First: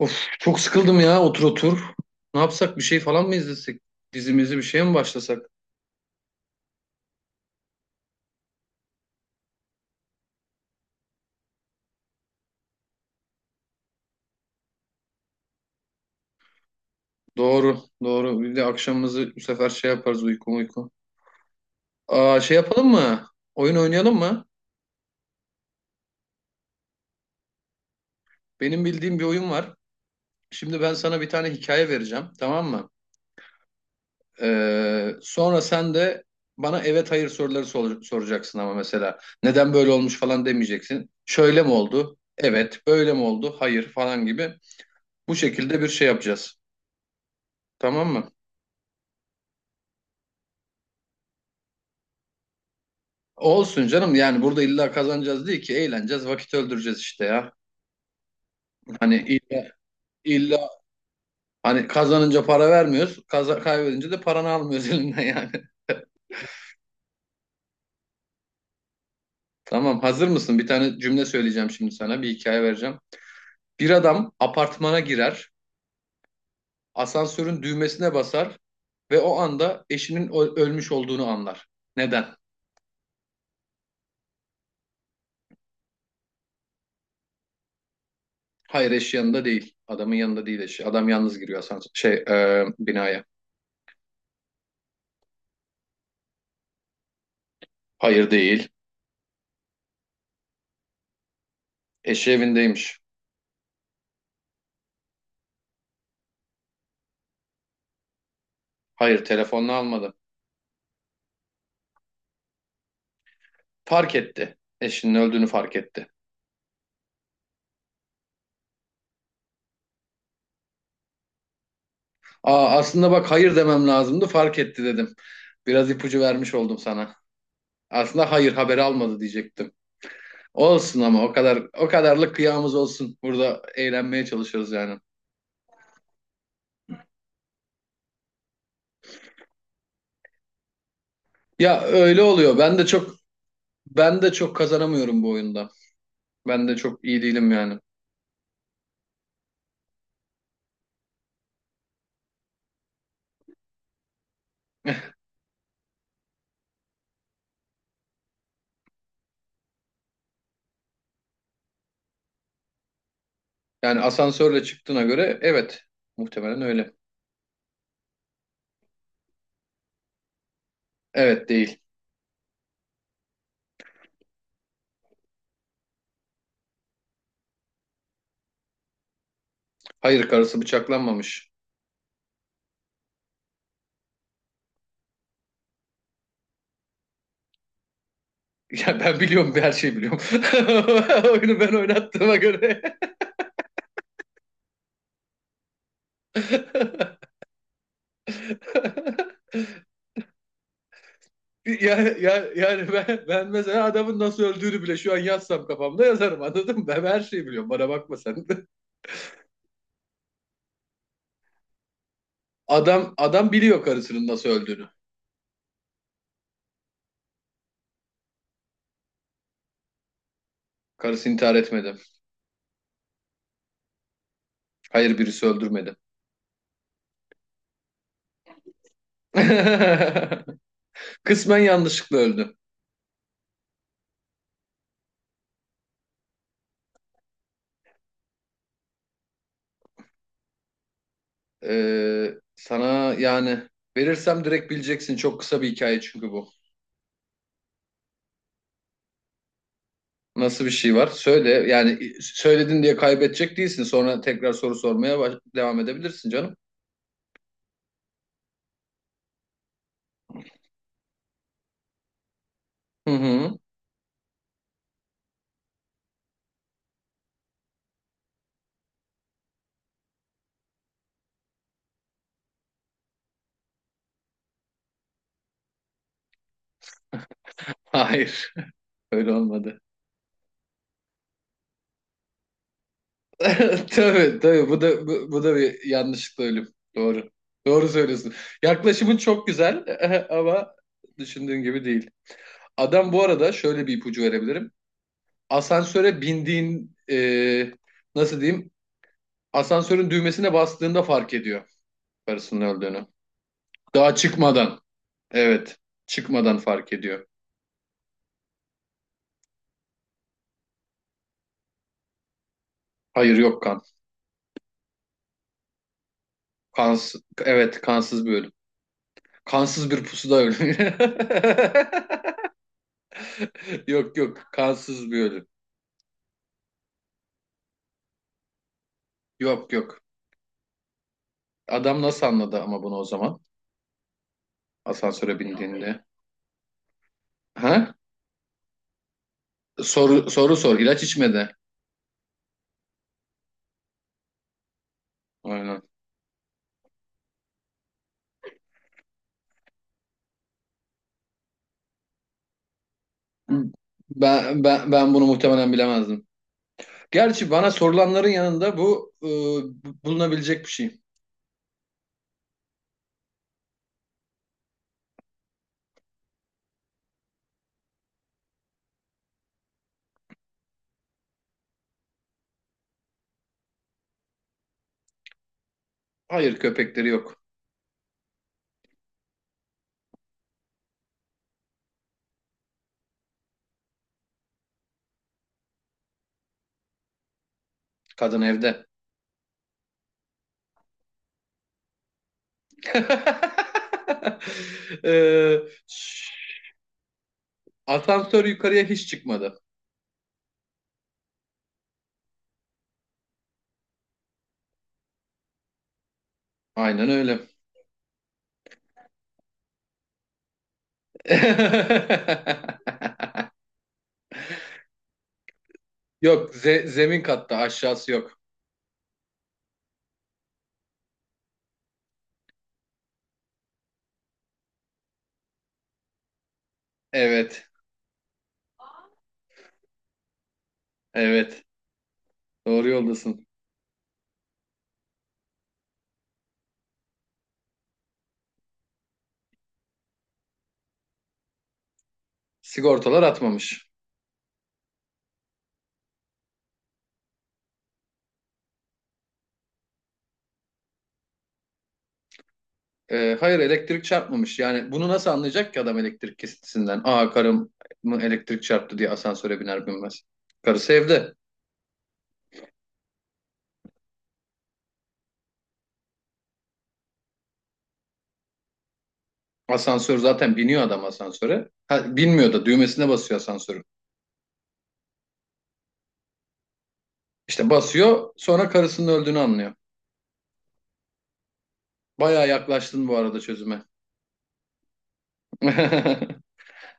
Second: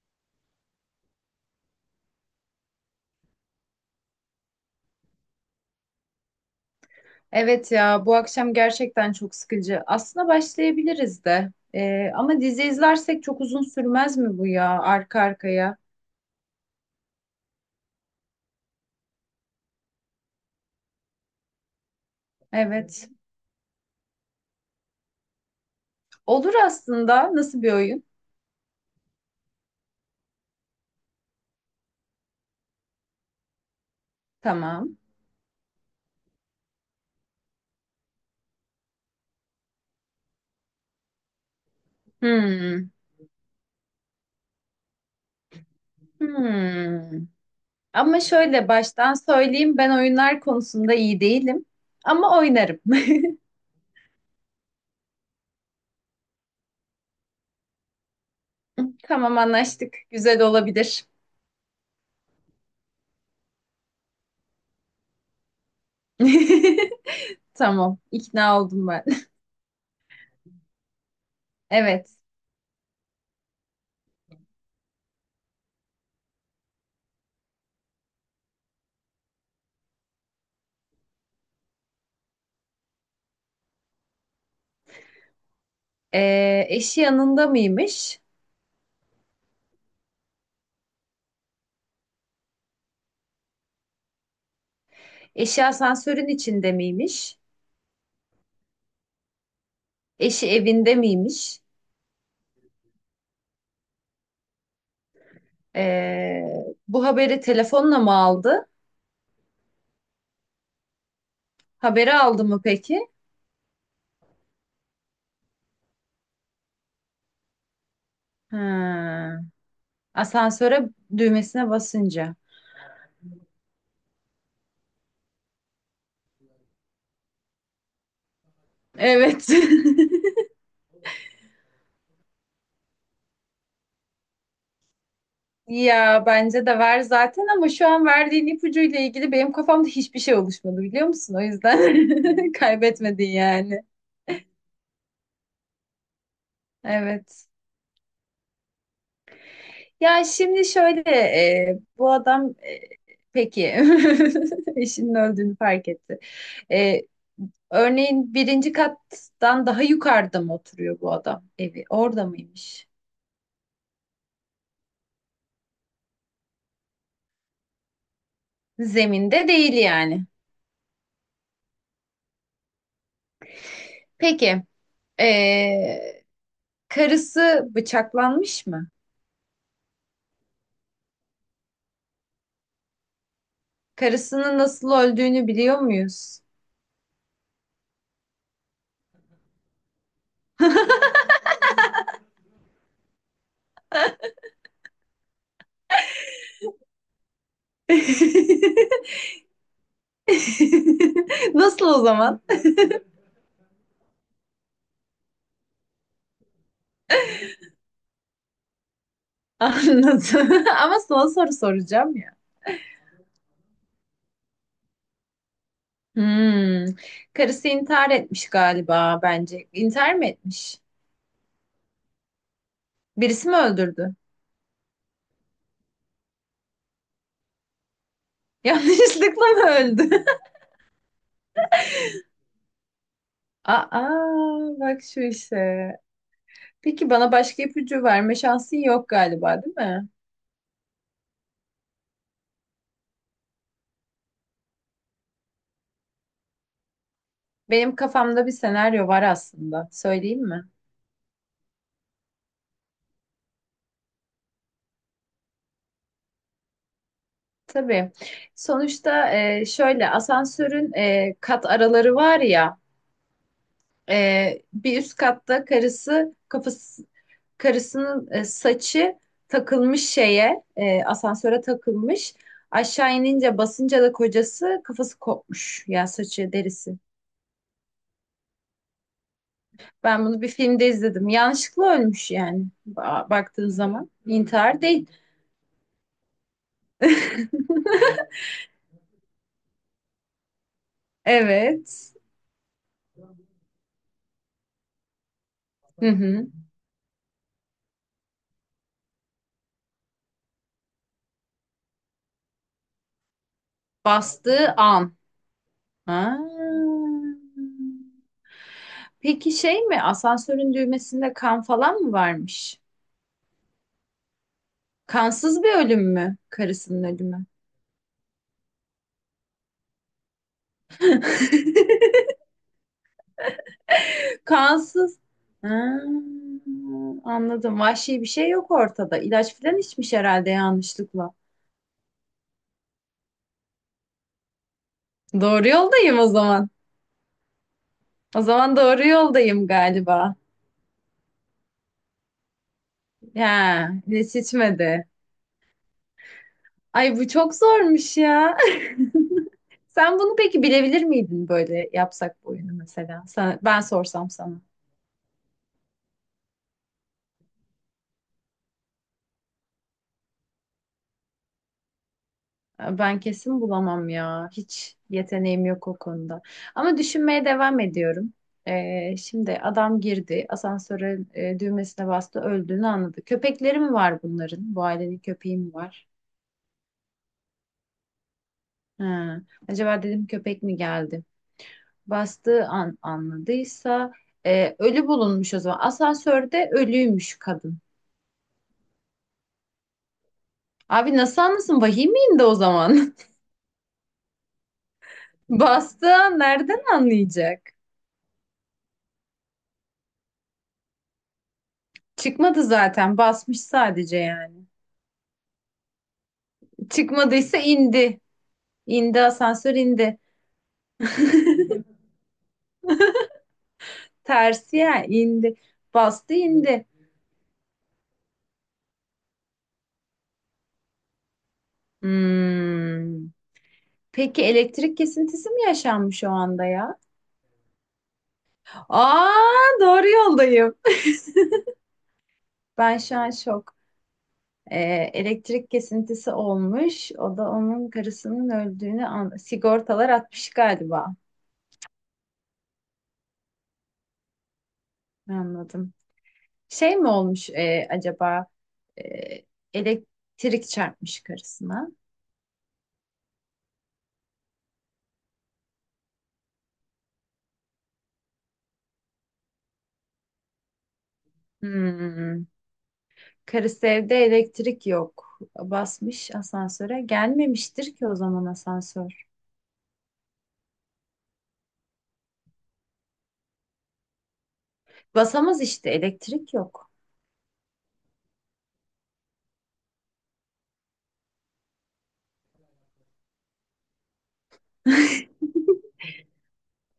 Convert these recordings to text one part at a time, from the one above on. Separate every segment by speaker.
Speaker 1: Of çok sıkıldım ya otur otur. Ne yapsak bir şey falan mı izlesek? Dizimizi bir şeye mi başlasak?
Speaker 2: Evet ya bu akşam gerçekten çok sıkıcı. Aslında başlayabiliriz de. Ama dizi izlersek çok uzun sürmez mi bu ya arka arkaya?
Speaker 1: Doğru doğru bir de akşamımızı bu sefer şey yaparız uyku uyku. Aa, şey yapalım
Speaker 2: Evet.
Speaker 1: mı? Oyun oynayalım mı?
Speaker 2: Olur aslında. Nasıl bir oyun?
Speaker 1: Benim bildiğim bir oyun var. Şimdi ben sana bir tane hikaye vereceğim tamam mı?
Speaker 2: Tamam.
Speaker 1: Sonra sen de bana evet hayır soruları soracaksın ama mesela. Neden böyle olmuş falan demeyeceksin. Şöyle mi oldu? Evet.
Speaker 2: Hmm.
Speaker 1: Böyle mi oldu? Hayır falan gibi. Bu şekilde bir şey yapacağız.
Speaker 2: Hmm.
Speaker 1: Tamam
Speaker 2: Ama
Speaker 1: mı?
Speaker 2: şöyle baştan söyleyeyim ben oyunlar konusunda iyi değilim. Ama oynarım.
Speaker 1: Olsun canım yani burada illa kazanacağız değil ki eğleneceğiz vakit öldüreceğiz işte ya. Hani
Speaker 2: Tamam,
Speaker 1: illa,
Speaker 2: anlaştık. Güzel
Speaker 1: illa
Speaker 2: olabilir.
Speaker 1: hani kazanınca para vermiyoruz kaybedince de paranı almıyoruz elinden yani.
Speaker 2: Tamam, ikna oldum ben.
Speaker 1: Tamam hazır mısın? Bir tane cümle söyleyeceğim şimdi
Speaker 2: Evet.
Speaker 1: sana bir hikaye vereceğim. Bir adam apartmana girer asansörün düğmesine basar ve o anda eşinin ölmüş olduğunu anlar. Neden?
Speaker 2: Eşi yanında mıymış?
Speaker 1: Hayır eşi yanında değil, adamın yanında değil eşi, adam yalnız giriyor asansör binaya.
Speaker 2: Eşi asansörün içinde miymiş?
Speaker 1: Hayır değil,
Speaker 2: Eşi evinde miymiş?
Speaker 1: eşi evindeymiş.
Speaker 2: Ee, Bu haberi telefonla mı aldı?
Speaker 1: Hayır telefonla almadı.
Speaker 2: Haberi aldı mı peki?
Speaker 1: Fark etti. Eşinin öldüğünü fark etti.
Speaker 2: Ha, asansöre düğmesine basınca.
Speaker 1: Aa, aslında bak hayır demem lazımdı, fark etti dedim. Biraz ipucu vermiş oldum sana. Aslında hayır haberi almadı
Speaker 2: Evet.
Speaker 1: diyecektim. Olsun ama o kadar o kadarlık kıyamız olsun. Burada eğlenmeye çalışıyoruz yani.
Speaker 2: Ya bence de ver zaten, ama şu an verdiğin ipucuyla ilgili benim kafamda hiçbir şey oluşmadı, biliyor musun? O
Speaker 1: Ya öyle
Speaker 2: yüzden
Speaker 1: oluyor. Ben de çok
Speaker 2: kaybetmedin yani.
Speaker 1: ben de çok kazanamıyorum bu oyunda. Ben de çok iyi
Speaker 2: Evet.
Speaker 1: değilim yani.
Speaker 2: Ya şimdi şöyle bu adam peki eşinin öldüğünü fark etti. E, Örneğin birinci kattan daha yukarıda mı oturuyor bu adam evi? Orada mıymış?
Speaker 1: Yani asansörle çıktığına göre evet, muhtemelen öyle.
Speaker 2: Zeminde değil yani.
Speaker 1: Evet değil.
Speaker 2: Peki, ee, karısı bıçaklanmış mı?
Speaker 1: Hayır karısı bıçaklanmamış.
Speaker 2: Karısının nasıl öldüğünü biliyor muyuz?
Speaker 1: Ya ben biliyorum, her şeyi biliyorum. Oyunu ben oynattığıma göre.
Speaker 2: Nasıl o
Speaker 1: Yani,
Speaker 2: zaman?
Speaker 1: yani, yani ben mesela adamın nasıl öldüğünü bile şu an yazsam kafamda yazarım, anladın mı? Ben her şeyi biliyorum. Bana bakma sen. de.
Speaker 2: Anladım. Ama son soru soracağım ya.
Speaker 1: Adam biliyor karısının nasıl öldüğünü.
Speaker 2: Hmm. Karısı intihar etmiş galiba bence. İntihar mı etmiş?
Speaker 1: Karısı intihar etmedi.
Speaker 2: Birisi mi öldürdü?
Speaker 1: Hayır birisi öldürmedi.
Speaker 2: Yanlışlıkla mı öldü?
Speaker 1: Kısmen yanlışlıkla öldü.
Speaker 2: Aa, bak şu işe. Peki bana başka ipucu verme şansın yok galiba, değil mi?
Speaker 1: Sana yani verirsem direkt bileceksin. Çok kısa bir hikaye çünkü bu.
Speaker 2: Benim kafamda bir senaryo var aslında. Söyleyeyim
Speaker 1: Nasıl
Speaker 2: mi?
Speaker 1: bir şey var? Söyle. Yani söyledin diye kaybedecek değilsin. Sonra tekrar soru sormaya devam edebilirsin canım.
Speaker 2: Tabii. Sonuçta şöyle asansörün kat araları var ya.
Speaker 1: Hı hı.
Speaker 2: Bir üst katta karısı kafası, karısının saçı takılmış şeye, asansöre takılmış. Aşağı inince, basınca da kocası kafası kopmuş. Ya saçı derisi.
Speaker 1: Hayır. Öyle olmadı.
Speaker 2: Ben bunu bir filmde izledim. Yanlışlıkla ölmüş yani. Baktığın zaman
Speaker 1: Tabii tabii, bu
Speaker 2: intihar
Speaker 1: da
Speaker 2: değil.
Speaker 1: bu da bir yanlışlıkla ölüm. Doğru. Doğru söylüyorsun. Yaklaşımın çok güzel ama düşündüğün gibi değil.
Speaker 2: Evet.
Speaker 1: Adam, bu arada şöyle bir ipucu verebilirim.
Speaker 2: Hı
Speaker 1: Asansöre
Speaker 2: hı.
Speaker 1: bindiğin nasıl diyeyim? Asansörün düğmesine bastığında fark ediyor karısının öldüğünü. Daha
Speaker 2: Bastığı
Speaker 1: çıkmadan.
Speaker 2: an.
Speaker 1: Evet.
Speaker 2: Ha.
Speaker 1: Çıkmadan fark ediyor.
Speaker 2: Peki şey mi? Asansörün düğmesinde kan falan mı varmış?
Speaker 1: Hayır, yok kan.
Speaker 2: Kansız bir ölüm mü? Karısının
Speaker 1: Kans,
Speaker 2: ölümü.
Speaker 1: evet, kansız bir ölüm. Kansız bir pusuda ölüm. Yok yok, kansız
Speaker 2: Kansız.
Speaker 1: bir ölüm.
Speaker 2: Ha, anladım. Vahşi bir şey yok ortada. İlaç
Speaker 1: Yok
Speaker 2: falan
Speaker 1: yok.
Speaker 2: içmiş herhalde yanlışlıkla.
Speaker 1: Adam nasıl anladı ama bunu o zaman? Asansöre
Speaker 2: Doğru
Speaker 1: bindiğinde.
Speaker 2: yoldayım o zaman.
Speaker 1: Ha?
Speaker 2: O zaman doğru yoldayım
Speaker 1: Soru
Speaker 2: galiba.
Speaker 1: soru sor. İlaç içmedi.
Speaker 2: Ya hiç içmedi.
Speaker 1: Aynen.
Speaker 2: Ay bu çok zormuş ya. Sen bunu peki bilebilir miydin, böyle yapsak bu oyunu mesela? Ben sorsam sana.
Speaker 1: Ben bunu muhtemelen bilemezdim. Gerçi bana sorulanların yanında bu bulunabilecek bir şey.
Speaker 2: Ben kesin bulamam ya. Hiç yeteneğim yok o konuda. Ama düşünmeye devam ediyorum. Şimdi adam girdi. Asansöre düğmesine bastı. Öldüğünü anladı. Köpekleri mi var bunların? Bu ailenin köpeği mi var?
Speaker 1: Hayır, köpekleri yok.
Speaker 2: Ha. Acaba dedim köpek mi geldi? Bastığı an anladıysa ölü bulunmuş o zaman. Asansörde ölüymüş kadın.
Speaker 1: Kadın evde.
Speaker 2: Abi nasıl anlasın? Vahim de o zaman.
Speaker 1: E,
Speaker 2: Bastığı an nereden anlayacak?
Speaker 1: asansör yukarıya hiç çıkmadı.
Speaker 2: Çıkmadı zaten. Basmış sadece yani.
Speaker 1: Aynen öyle.
Speaker 2: Çıkmadıysa indi. İndi, asansör indi. Tersi ya, indi. Bastı,
Speaker 1: Yok,
Speaker 2: indi.
Speaker 1: zemin katta aşağısı yok.
Speaker 2: Hmm. Peki elektrik kesintisi mi yaşanmış o anda ya?
Speaker 1: Evet.
Speaker 2: Aa, doğru yoldayım.
Speaker 1: Evet. Doğru
Speaker 2: Ben şu an
Speaker 1: yoldasın.
Speaker 2: şok. E, Elektrik kesintisi olmuş. O da onun karısının öldüğünü an sigortalar atmış galiba.
Speaker 1: Sigortalar atmamış.
Speaker 2: Anladım. Şey mi olmuş acaba E, elektrik çarpmış karısına?
Speaker 1: Hayır, elektrik çarpmamış. Yani bunu nasıl anlayacak ki adam elektrik kesintisinden? Aa, karım mı elektrik çarptı diye asansöre biner binmez. Karısı evde.
Speaker 2: Hmm. Karısı evde, elektrik yok. Basmış asansöre. Gelmemiştir ki o zaman asansör.
Speaker 1: Asansör zaten, biniyor adam asansöre. Ha, binmiyor da düğmesine basıyor asansörün.
Speaker 2: Basamaz işte, elektrik yok.
Speaker 1: İşte basıyor sonra karısının öldüğünü anlıyor. Bayağı yaklaştın bu arada çözüme.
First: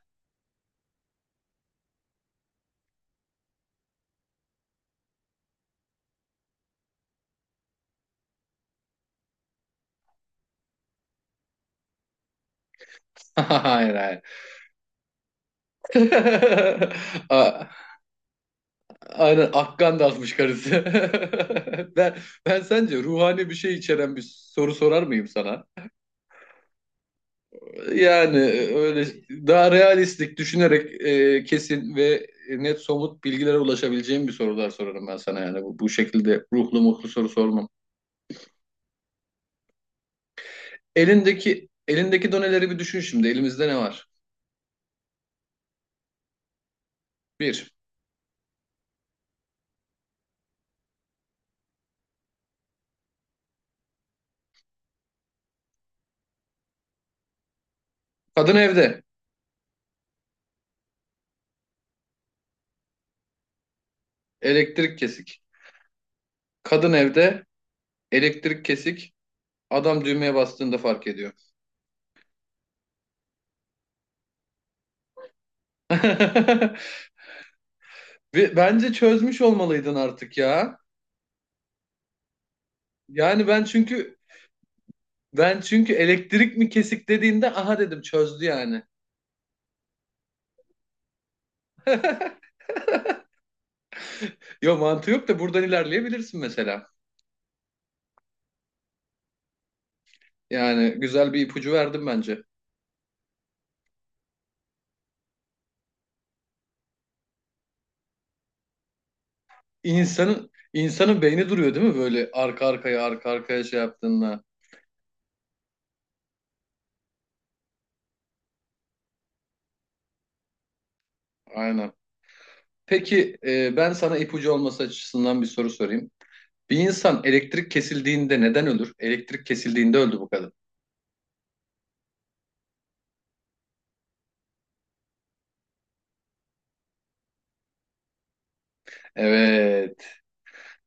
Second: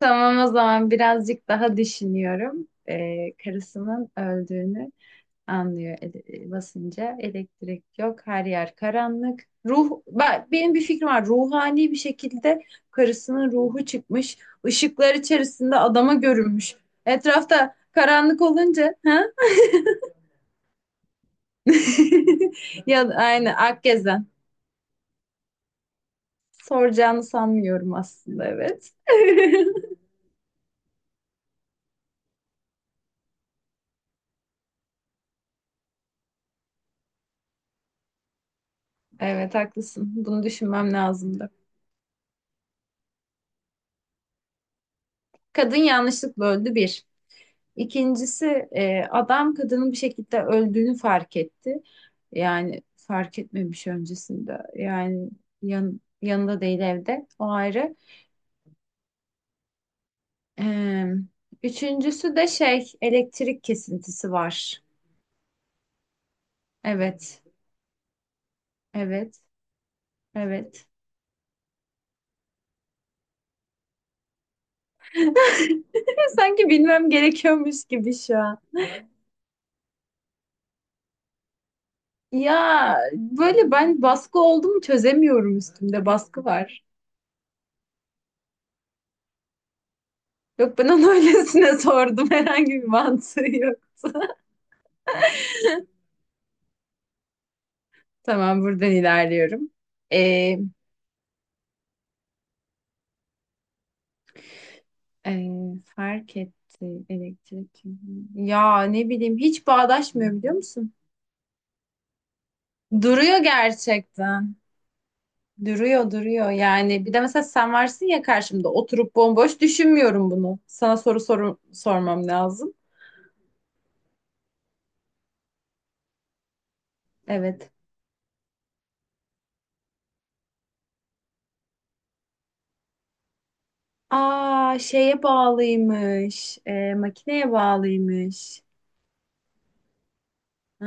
Speaker 2: Tamam o zaman birazcık daha düşünüyorum. Karısının öldüğünü anlıyor basınca. Elektrik yok, her yer karanlık. Benim bir fikrim var. Ruhani bir şekilde karısının ruhu
Speaker 1: Hayır hayır.
Speaker 2: çıkmış, ışıklar içerisinde adama görünmüş.
Speaker 1: Aa,
Speaker 2: Etrafta karanlık olunca, ha?
Speaker 1: aynen Akkan da atmış karısı. Ben, ben sence
Speaker 2: Ya
Speaker 1: ruhani bir
Speaker 2: aynı
Speaker 1: şey içeren bir
Speaker 2: Akgezen.
Speaker 1: soru sorar mıyım sana?
Speaker 2: Soracağını sanmıyorum aslında, evet.
Speaker 1: Öyle daha realistik düşünerek kesin ve net somut bilgilere ulaşabileceğim bir sorular sorarım ben sana yani, bu şekilde ruhlu mutlu soru sormam.
Speaker 2: Evet haklısın. Bunu düşünmem lazımdı.
Speaker 1: Elindeki doneleri bir düşün şimdi. Elimizde ne var?
Speaker 2: Kadın yanlışlıkla öldü, bir.
Speaker 1: Bir.
Speaker 2: İkincisi, adam kadının bir şekilde öldüğünü fark etti. Yani fark etmemiş öncesinde. Yani yanında değil, evde. O ayrı.
Speaker 1: Kadın evde.
Speaker 2: E, Üçüncüsü de şey, elektrik kesintisi var.
Speaker 1: Elektrik kesik. Kadın
Speaker 2: Evet.
Speaker 1: evde. Elektrik kesik.
Speaker 2: Evet.
Speaker 1: Adam düğmeye bastığında
Speaker 2: Evet.
Speaker 1: fark ediyor.
Speaker 2: Sanki bilmem gerekiyormuş gibi şu
Speaker 1: Ve
Speaker 2: an.
Speaker 1: bence çözmüş olmalıydın artık ya.
Speaker 2: Ya
Speaker 1: Yani ben
Speaker 2: böyle ben
Speaker 1: çünkü
Speaker 2: baskı oldu mu çözemiyorum,
Speaker 1: ben çünkü
Speaker 2: üstümde baskı
Speaker 1: elektrik mi
Speaker 2: var.
Speaker 1: kesik dediğinde aha dedim, çözdü yani.
Speaker 2: Yok, ben onu öylesine sordum, herhangi bir mantığı yoktu.
Speaker 1: Yo, mantığı yok da buradan ilerleyebilirsin mesela.
Speaker 2: Tamam, buradan ilerliyorum. Ee,
Speaker 1: Yani güzel bir ipucu verdim bence.
Speaker 2: e, Fark etti elektrik. Ya ne bileyim, hiç bağdaşmıyor,
Speaker 1: İnsanın
Speaker 2: biliyor musun?
Speaker 1: insanın beyni duruyor değil mi böyle arka arkaya arka
Speaker 2: Duruyor
Speaker 1: arkaya şey yaptığında.
Speaker 2: gerçekten. Duruyor, duruyor yani. Bir de mesela sen varsın ya karşımda, oturup bomboş düşünmüyorum bunu. Sana soru
Speaker 1: Aynen.
Speaker 2: sormam lazım.
Speaker 1: Peki ben sana ipucu olması açısından bir soru sorayım. Bir insan
Speaker 2: Evet.
Speaker 1: elektrik kesildiğinde neden ölür? Elektrik kesildiğinde öldü bu kadın.
Speaker 2: Aa, şeye bağlıymış. Makineye bağlıymış.
Speaker 1: Evet.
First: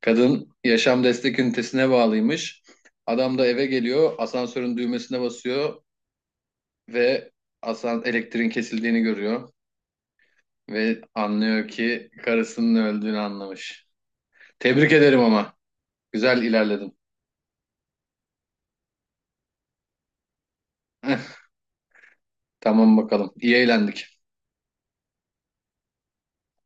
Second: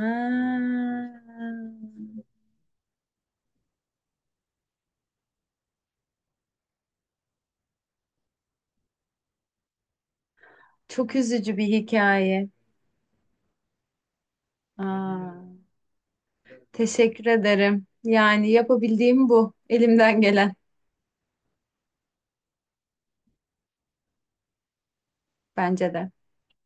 Speaker 1: Kadın yaşam destek ünitesine bağlıymış. Adam da eve geliyor, asansörün düğmesine basıyor ve elektriğin kesildiğini görüyor ve
Speaker 2: çok üzücü bir
Speaker 1: anlıyor ki
Speaker 2: hikaye.
Speaker 1: karısının öldüğünü anlamış. Tebrik ederim ama.
Speaker 2: Aa.
Speaker 1: Güzel ilerledin.
Speaker 2: Teşekkür ederim. Yani yapabildiğim bu. Elimden gelen
Speaker 1: Tamam bakalım. İyi eğlendik.
Speaker 2: bence de.